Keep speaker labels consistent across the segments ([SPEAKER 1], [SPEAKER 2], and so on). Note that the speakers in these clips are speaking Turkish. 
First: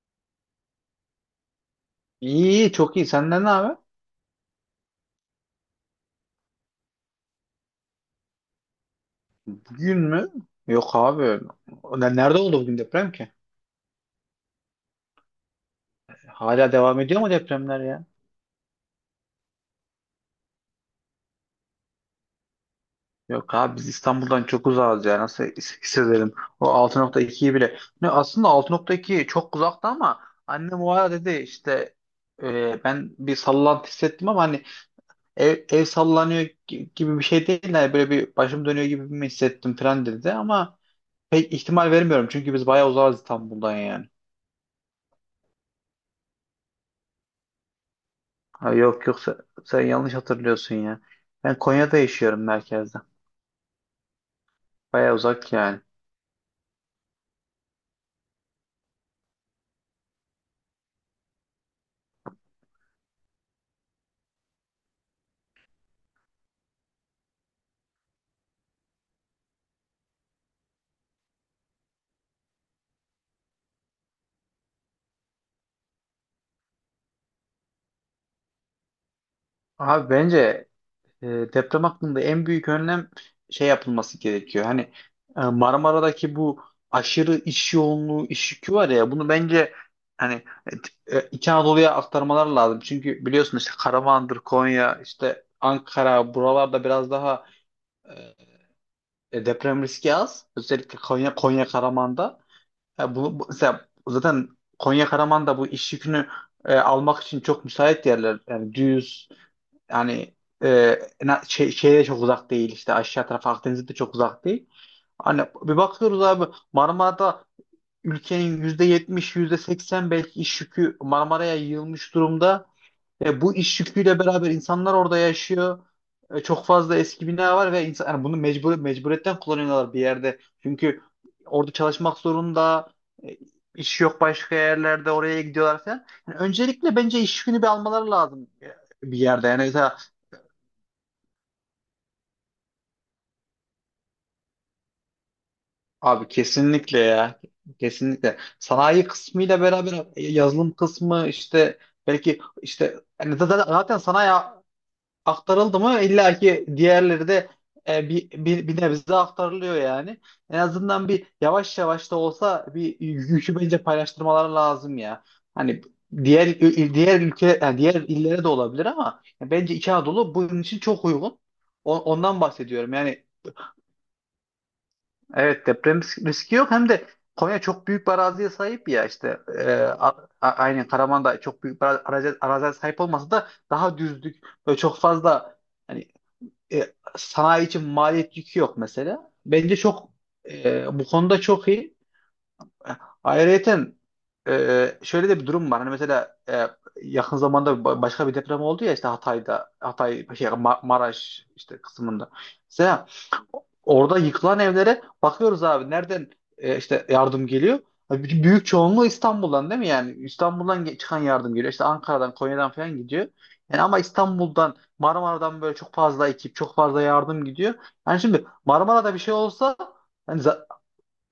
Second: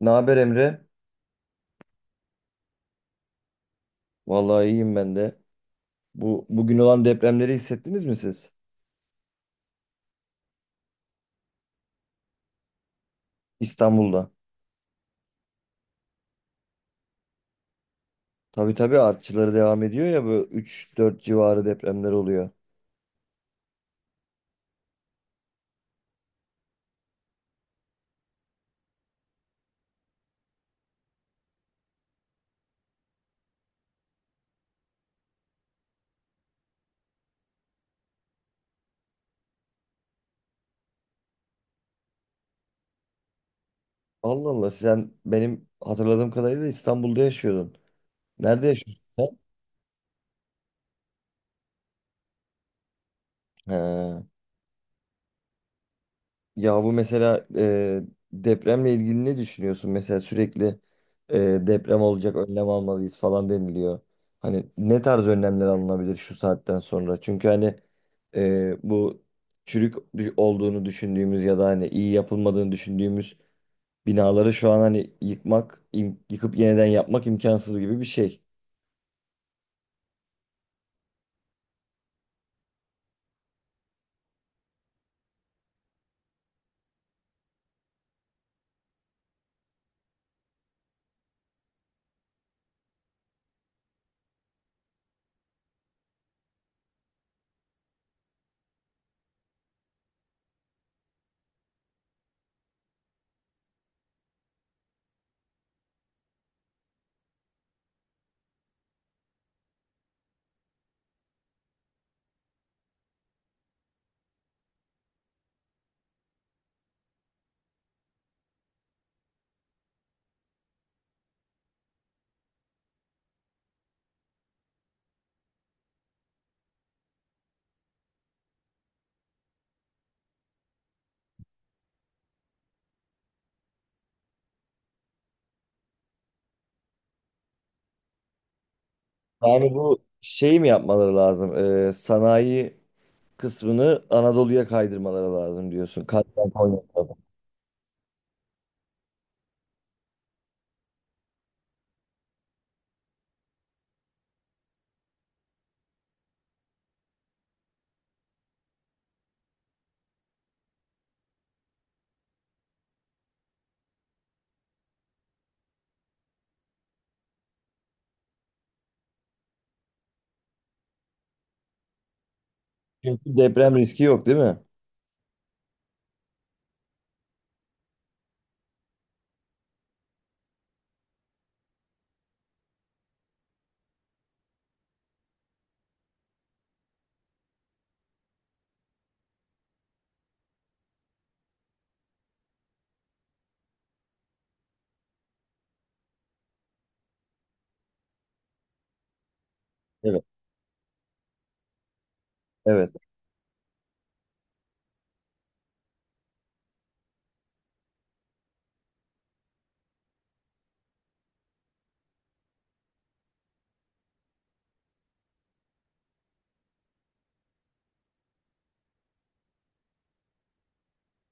[SPEAKER 1] Ne haber, Emre?
[SPEAKER 2] İyi, çok iyi. Senden ne haber?
[SPEAKER 1] Vallahi iyiyim ben de. Bu bugün olan depremleri hissettiniz mi siz?
[SPEAKER 2] Bugün mü? Yok abi. Nerede oldu bugün deprem ki?
[SPEAKER 1] İstanbul'da.
[SPEAKER 2] Hala devam ediyor mu depremler ya?
[SPEAKER 1] Tabii tabii, artçıları devam ediyor ya, böyle üç dört civarı depremler oluyor.
[SPEAKER 2] Yok abi biz İstanbul'dan çok uzağız ya. Nasıl hissedelim? O 6.2'yi bile. Aslında altı nokta iki çok uzakta ama annem o ara dedi işte ben bir sallantı hissettim ama hani ev sallanıyor gibi bir şey değil. Yani böyle bir başım dönüyor gibi mi hissettim falan dedi ama pek ihtimal vermiyorum. Çünkü biz bayağı uzağız İstanbul'dan yani.
[SPEAKER 1] Allah Allah, sen benim hatırladığım kadarıyla İstanbul'da yaşıyordun. Nerede
[SPEAKER 2] Ha,
[SPEAKER 1] yaşıyorsun
[SPEAKER 2] yok sen,
[SPEAKER 1] sen?
[SPEAKER 2] sen yanlış hatırlıyorsun ya. Ben Konya'da yaşıyorum, merkezde.
[SPEAKER 1] He.
[SPEAKER 2] Baya uzak yani.
[SPEAKER 1] Ya bu mesela depremle ilgili ne düşünüyorsun? Mesela sürekli deprem olacak, önlem almalıyız falan deniliyor. Hani ne tarz önlemler alınabilir şu saatten sonra? Çünkü hani bu olduğunu düşündüğümüz ya da hani iyi yapılmadığını düşündüğümüz binaları şu an hani yıkmak, yıkıp yeniden yapmak imkansız gibi bir şey.
[SPEAKER 2] Abi bence e, deprem hakkında en büyük önlem şey yapılması gerekiyor. Hani Marmara'daki bu aşırı iş yoğunluğu, iş yükü var ya, bunu bence hani İç Anadolu'ya aktarmalar lazım. Çünkü biliyorsun işte Karaman'dır, Konya, işte Ankara, buralarda biraz daha deprem riski az. Özellikle Konya, Konya Karaman'da. Ya mesela zaten Konya Karaman da bu iş yükünü almak için çok müsait yerler. Yani düz, yani şeye çok uzak değil, işte aşağı taraf Akdeniz'de de çok uzak değil. Hani bir bakıyoruz abi, Marmara'da ülkenin yüzde yetmiş, yüzde seksen belki iş yükü Marmara'ya yığılmış durumda. Bu iş yüküyle beraber insanlar orada yaşıyor. Çok fazla eski bina var ve insan, yani bunu mecbur, mecburiyetten kullanıyorlar bir yerde. Çünkü orada çalışmak zorunda, e, iş yok başka yerlerde, oraya gidiyorlar falan. Yani öncelikle bence iş yükünü bir almaları lazım bir yerde. Yani
[SPEAKER 1] Yani
[SPEAKER 2] mesela
[SPEAKER 1] bu şeyi mi yapmaları lazım? Sanayi kısmını Anadolu'ya kaydırmaları lazım diyorsun.
[SPEAKER 2] abi,
[SPEAKER 1] Katman.
[SPEAKER 2] kesinlikle ya. Kesinlikle. Sanayi kısmıyla beraber yazılım kısmı, işte belki işte yani zaten sanayi aktarıldı mı illa ki diğerleri de bir nebze aktarılıyor yani. En azından bir, yavaş yavaş da olsa, bir yükü bence paylaştırmaları lazım ya. Hani diğer diğer ülke, yani diğer illere de olabilir ama bence İç Anadolu bunun için çok uygun. Ondan bahsediyorum. Yani
[SPEAKER 1] Çünkü deprem riski yok değil mi?
[SPEAKER 2] evet, deprem riski yok, hem de Konya çok büyük bir araziye sahip ya, işte aynen Karaman da çok büyük bir arazi, araziye sahip olmasa da daha düzlük, böyle çok fazla hani e, sanayi için maliyet yükü yok mesela. Bence çok bu konuda çok iyi. Ayrıyeten şöyle de bir durum var. Hani mesela yakın zamanda başka bir deprem oldu ya, işte Hatay'da,
[SPEAKER 1] Evet.
[SPEAKER 2] Hatay şey Maraş işte kısmında.
[SPEAKER 1] Evet.
[SPEAKER 2] Mesela orada yıkılan evlere bakıyoruz abi, nereden işte yardım geliyor. Abi bütün, büyük çoğunluğu İstanbul'dan değil mi yani? İstanbul'dan çıkan yardım geliyor. İşte Ankara'dan, Konya'dan falan gidiyor. Yani ama İstanbul'dan, Marmara'dan böyle çok fazla ekip, çok fazla yardım gidiyor. Yani şimdi Marmara'da bir şey olsa, yani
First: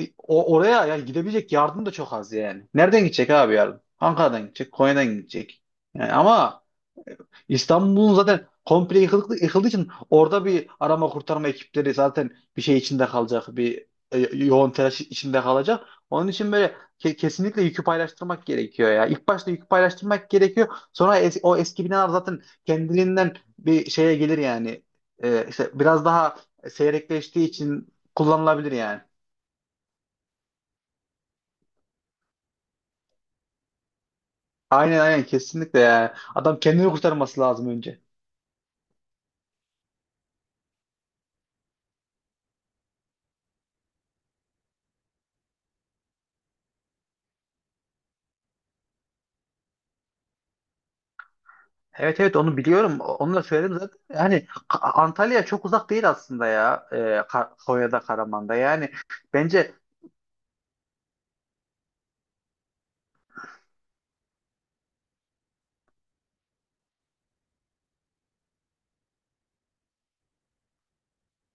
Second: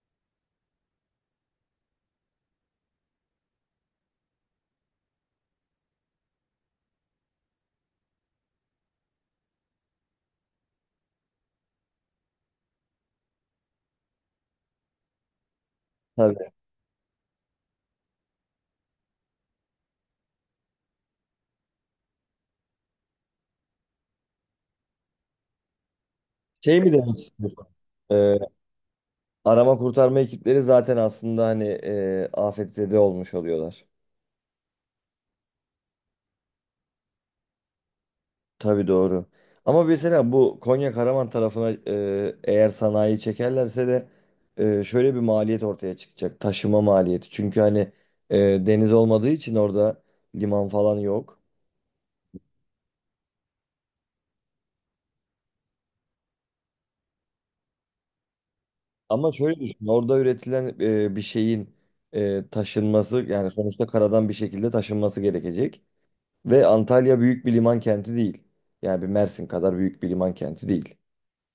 [SPEAKER 2] oraya yani gidebilecek yardım da çok az yani. Nereden gidecek abi yardım? Ankara'dan gidecek, Konya'dan gidecek. Yani ama İstanbul'un zaten komple yıkıldığı için orada bir arama kurtarma ekipleri zaten bir şey içinde kalacak, bir e, yoğun telaş içinde kalacak. Onun
[SPEAKER 1] Tabii.
[SPEAKER 2] için böyle kesinlikle yükü paylaştırmak gerekiyor ya. İlk başta yükü paylaştırmak gerekiyor. Sonra o eski binalar zaten kendiliğinden bir şeye gelir yani. İşte biraz daha
[SPEAKER 1] Şey mi demek
[SPEAKER 2] seyrekleştiği
[SPEAKER 1] istiyorsun?
[SPEAKER 2] için
[SPEAKER 1] Ee,
[SPEAKER 2] kullanılabilir yani.
[SPEAKER 1] Arama kurtarma ekipleri zaten aslında hani afetzede olmuş oluyorlar.
[SPEAKER 2] Aynen aynen, kesinlikle ya. Adam kendini kurtarması lazım önce.
[SPEAKER 1] Tabii, doğru. Ama mesela bu Konya Karaman tarafına eğer sanayi çekerlerse de şöyle bir maliyet ortaya çıkacak. Taşıma maliyeti. Çünkü hani e, deniz olmadığı için orada liman falan yok.
[SPEAKER 2] Evet evet, onu biliyorum. Onu da söyledim zaten. Yani Antalya çok uzak değil aslında ya. Konya'da, Karaman'da. Yani
[SPEAKER 1] Ama şöyle
[SPEAKER 2] bence
[SPEAKER 1] düşün. Orada üretilen bir şeyin taşınması, yani sonuçta karadan bir şekilde taşınması gerekecek. Ve Antalya büyük bir liman kenti değil. Yani bir Mersin kadar büyük bir liman kenti değil.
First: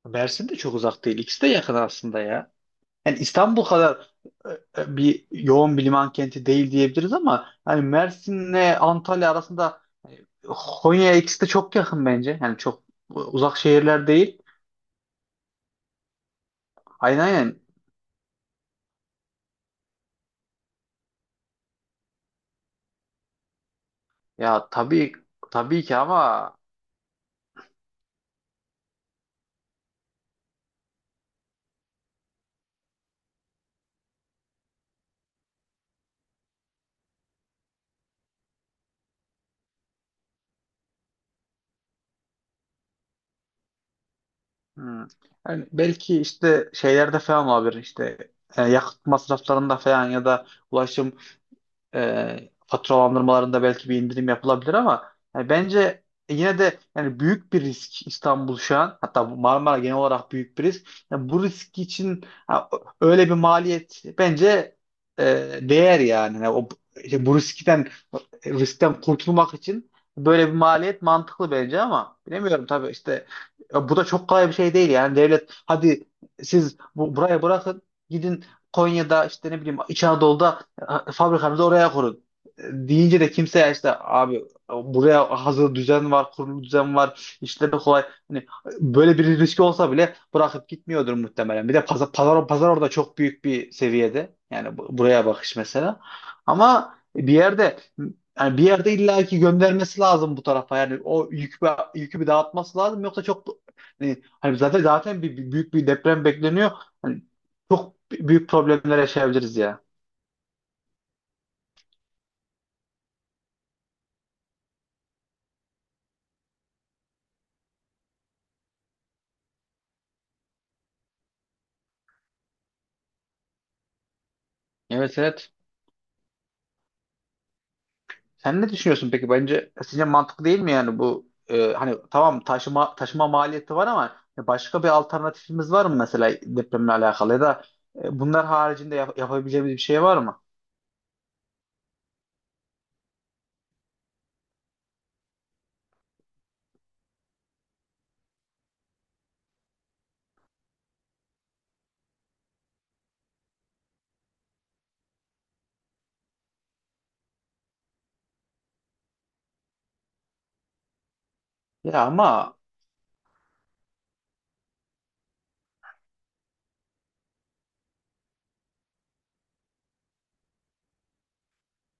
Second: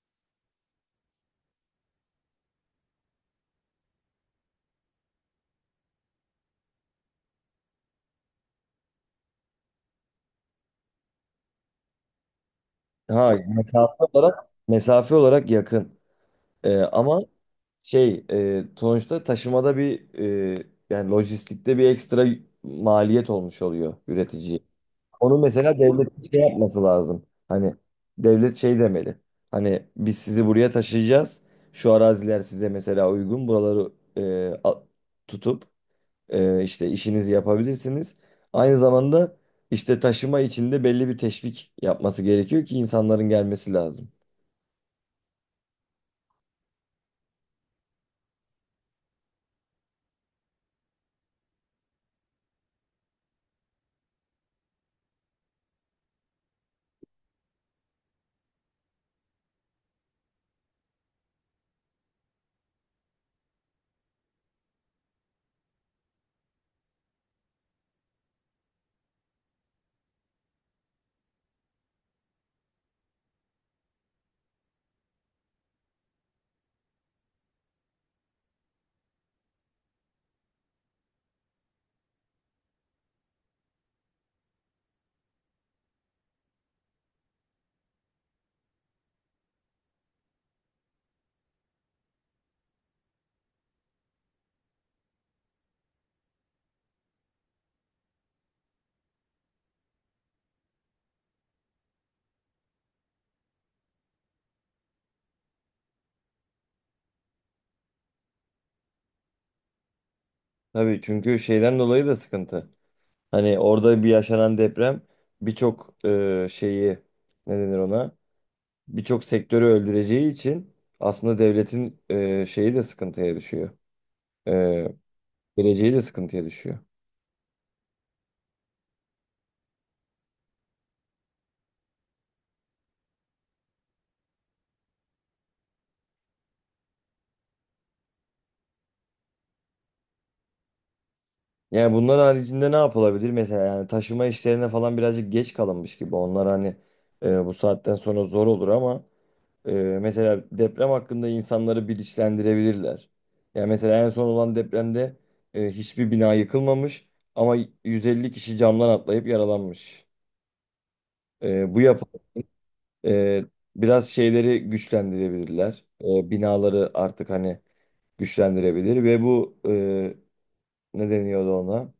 [SPEAKER 2] Mersin de çok uzak değil. İkisi de yakın aslında ya. Yani İstanbul kadar bir yoğun bir liman kenti değil diyebiliriz ama hani Mersin'le Antalya arasında hani Konya, ikisi de çok yakın bence. Yani çok
[SPEAKER 1] Ha
[SPEAKER 2] uzak
[SPEAKER 1] mesafe
[SPEAKER 2] şehirler değil.
[SPEAKER 1] olarak mesafe olarak yakın.
[SPEAKER 2] Aynen
[SPEAKER 1] Ama
[SPEAKER 2] aynen.
[SPEAKER 1] sonuçta taşımada bir, yani lojistikte bir ekstra maliyet olmuş oluyor
[SPEAKER 2] Ya
[SPEAKER 1] üreticiye.
[SPEAKER 2] tabii,
[SPEAKER 1] Onu mesela
[SPEAKER 2] tabii ki ama
[SPEAKER 1] devlet şey yapması lazım. Hani devlet şey demeli. Hani biz sizi buraya taşıyacağız. Şu araziler size mesela uygun. Buraları e, a- tutup işte işinizi yapabilirsiniz. Aynı zamanda işte taşıma içinde belli bir teşvik yapması gerekiyor ki insanların gelmesi lazım.
[SPEAKER 2] hmm. Yani belki işte şeylerde falan olabilir, işte yakıt masraflarında falan ya da ulaşım faturalandırmalarında belki bir indirim yapılabilir ama yani bence yine de, yani büyük bir risk İstanbul şu an, hatta bu Marmara genel olarak büyük bir risk. Yani bu risk için ha, öyle bir maliyet bence e, değer yani. Yani o, işte bu riskten kurtulmak için böyle bir maliyet mantıklı bence ama bilemiyorum tabii, işte bu da çok kolay bir şey değil yani. Devlet, hadi siz buraya bırakın, gidin Konya'da, işte ne bileyim İç Anadolu'da, ha, fabrikanızı oraya kurun. Deyince de kimse, işte abi buraya hazır düzen var, kurulu düzen var, işleri kolay. Hani böyle bir riski olsa bile bırakıp gitmiyordur muhtemelen. Bir de pazar orada çok büyük bir seviyede. Yani buraya bakış mesela. Ama bir yerde, yani bir yerde illaki göndermesi lazım bu tarafa. Yani o yükü bir dağıtması lazım. Yoksa çok, hani zaten büyük bir deprem bekleniyor. Hani çok büyük problemler yaşayabiliriz ya.
[SPEAKER 1] Tabii, çünkü şeyden dolayı da sıkıntı. Hani orada bir yaşanan deprem birçok şeyi, ne denir ona? Birçok sektörü öldüreceği için aslında devletin şeyi de sıkıntıya düşüyor. E,
[SPEAKER 2] Evet evet.
[SPEAKER 1] Geleceği de sıkıntıya düşüyor.
[SPEAKER 2] Sen ne düşünüyorsun peki? Bence sizce mantıklı değil mi yani bu, hani tamam, taşıma maliyeti var ama başka bir alternatifimiz var mı mesela depremle alakalı, ya da bunlar haricinde yapabileceğimiz bir şey var mı?
[SPEAKER 1] Yani bunlar haricinde ne yapılabilir? Mesela yani taşıma işlerine falan birazcık geç kalınmış gibi. Onlar hani bu saatten sonra zor olur ama e, mesela deprem hakkında insanları bilinçlendirebilirler. Yani mesela en son olan depremde hiçbir bina yıkılmamış ama 150 kişi camdan atlayıp yaralanmış. E, bu yap
[SPEAKER 2] Ya ama
[SPEAKER 1] Ee, biraz şeyleri güçlendirebilirler. Binaları artık hani güçlendirebilir ve bu, ne deniyordu ona?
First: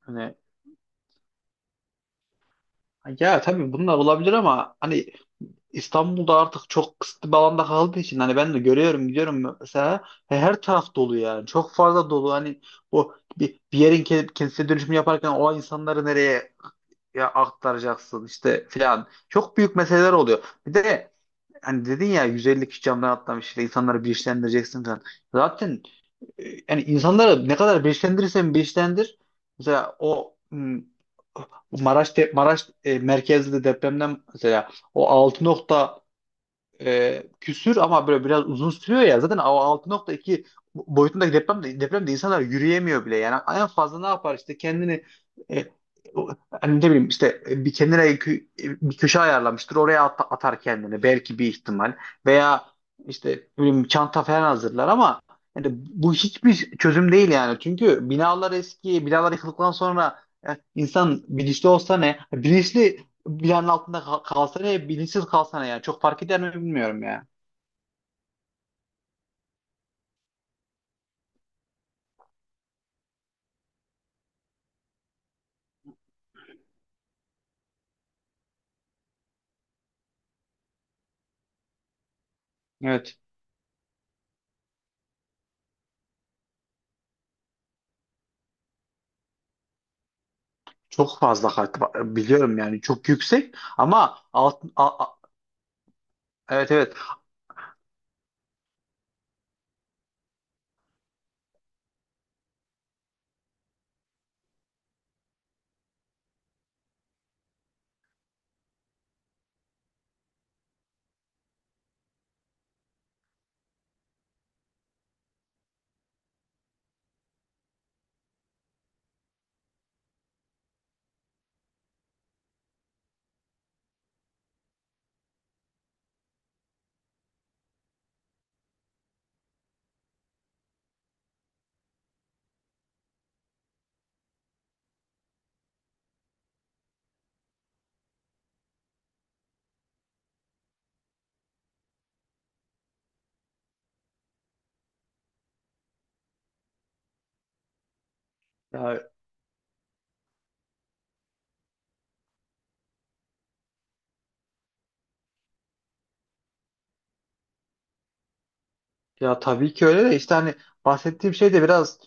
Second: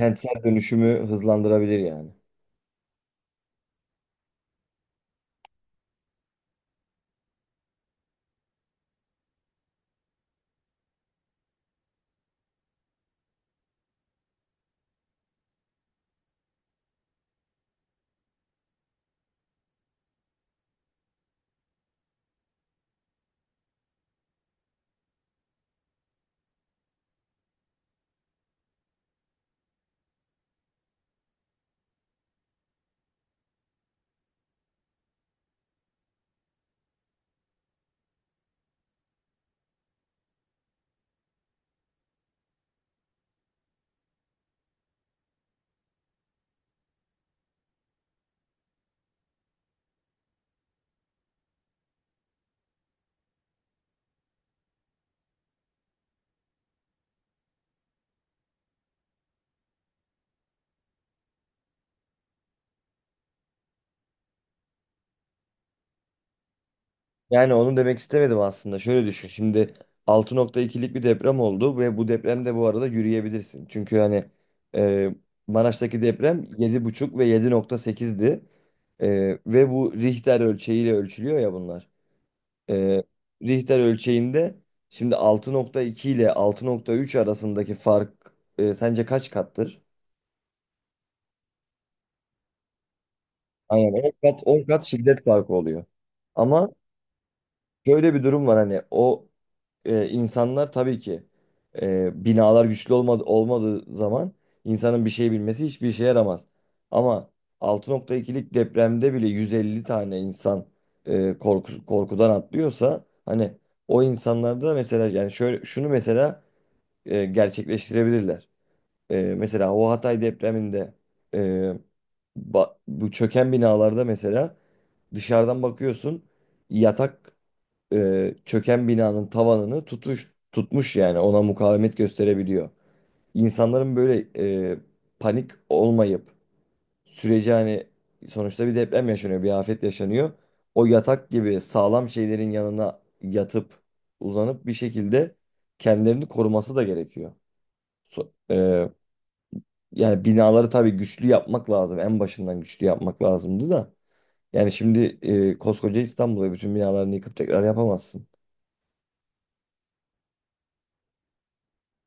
[SPEAKER 2] hani,
[SPEAKER 1] dönüşümü hızlandırabilir yani.
[SPEAKER 2] ya tabii bunlar olabilir ama hani İstanbul'da artık çok kısıtlı bir alanda kaldığı için, hani ben de görüyorum, gidiyorum mesela, he, her taraf dolu yani, çok fazla dolu. Hani o bir yerin kendisine dönüşümü yaparken o insanları nereye ya aktaracaksın işte filan. Çok büyük meseleler oluyor. Bir de hani dedin ya, 150 kişi camdan atlamış, işte insanları bilinçlendireceksin falan. Zaten yani insanları ne kadar bilinçlendirirsen bilinçlendir. Mesela o hmm, Maraş merkezli depremden, mesela o altı nokta küsür ama böyle biraz uzun sürüyor ya. Zaten o altı nokta iki boyutundaki depremde insanlar yürüyemiyor bile. Yani en fazla ne yapar, işte kendini e, o- hani ne bileyim, işte bir kenara bir köşe ayarlamıştır. Oraya atar kendini belki, bir ihtimal, veya işte ne bileyim çanta falan hazırlar ama yani bu hiçbir çözüm değil yani. Çünkü binalar eski, binalar yıkıldıktan sonra insan bilinçli olsa ne? Bilinçli, bilenin altında kalsa ne, bilinçsiz kalsa ne yani. Çok fark eder mi, bilmiyorum ya.
[SPEAKER 1] Yani onu demek istemedim aslında. Şöyle düşün. Şimdi altı nokta ikilik bir deprem oldu ve bu depremde, bu arada, yürüyebilirsin. Çünkü hani e, Maraş'taki deprem 7,5 ve 7,8'di. E, Ve bu Richter ölçeğiyle ölçülüyor ya bunlar. e,
[SPEAKER 2] Evet.
[SPEAKER 1] Richter ölçeğinde şimdi 6,2 ile 6,3 arasındaki fark sence kaç kattır?
[SPEAKER 2] Çok fazla fark var. Biliyorum yani. Çok yüksek
[SPEAKER 1] Aynen, 10
[SPEAKER 2] ama
[SPEAKER 1] kat, on kat şiddet farkı oluyor. Ama
[SPEAKER 2] evet evet.
[SPEAKER 1] şöyle bir durum var: hani o, insanlar tabii ki, binalar güçlü olmadığı zaman insanın bir şey bilmesi hiçbir işe yaramaz. Ama 6,2'lik depremde bile 150 tane insan korkudan atlıyorsa, hani o insanlarda mesela, yani şöyle şunu mesela gerçekleştirebilirler. Mesela o Hatay depreminde e, bu çöken binalarda mesela, dışarıdan bakıyorsun, yatak çöken binanın tavanını tutmuş, yani ona mukavemet gösterebiliyor. İnsanların böyle e, panik olmayıp süreci hani, sonuçta bir deprem yaşanıyor, bir afet yaşanıyor. O yatak gibi sağlam şeylerin yanına yatıp uzanıp bir şekilde kendilerini koruması da gerekiyor. So- e,
[SPEAKER 2] Ya,
[SPEAKER 1] yani binaları tabii güçlü yapmak lazım. En başından güçlü yapmak lazımdı da. Yani şimdi, koskoca İstanbul'u, bütün binalarını yıkıp tekrar yapamazsın.
[SPEAKER 2] ya tabii ki öyle, de işte hani bahsettiğim şey de biraz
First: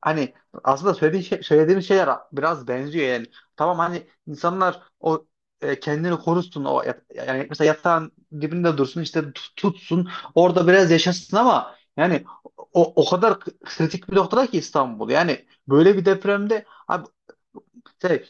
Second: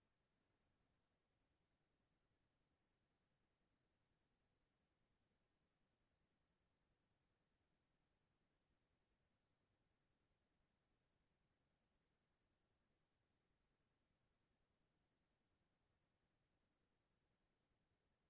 [SPEAKER 2] hani, aslında söylediğin şey, söylediğimiz şeyler biraz benziyor yani. Tamam hani insanlar o kendini korusun, o yani mesela yatağın dibinde dursun, işte tutsun, orada biraz yaşasın ama yani o, o kadar kritik bir noktada ki İstanbul. Yani böyle bir depremde abi şey,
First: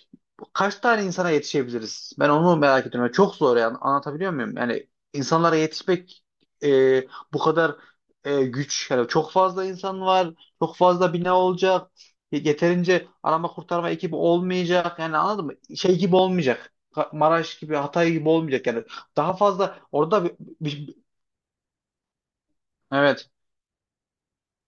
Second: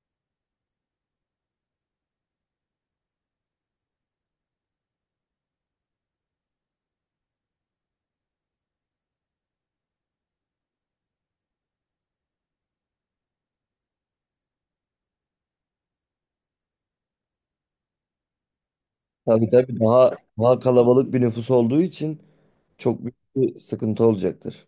[SPEAKER 2] kaç tane insana yetişebiliriz? Ben onu merak ediyorum. Yani çok zor yani, anlatabiliyor muyum? Yani insanlara yetişmek e, bu kadar güç. Yani çok fazla insan var, çok fazla bina olacak. Yeterince arama kurtarma ekibi olmayacak. Yani anladın mı? Şey gibi olmayacak. Maraş gibi, Hatay gibi olmayacak. Yani daha
[SPEAKER 1] Tabii tabii,
[SPEAKER 2] fazla orada
[SPEAKER 1] daha kalabalık bir nüfus olduğu için çok büyük
[SPEAKER 2] evet.
[SPEAKER 1] bir sıkıntı olacaktır.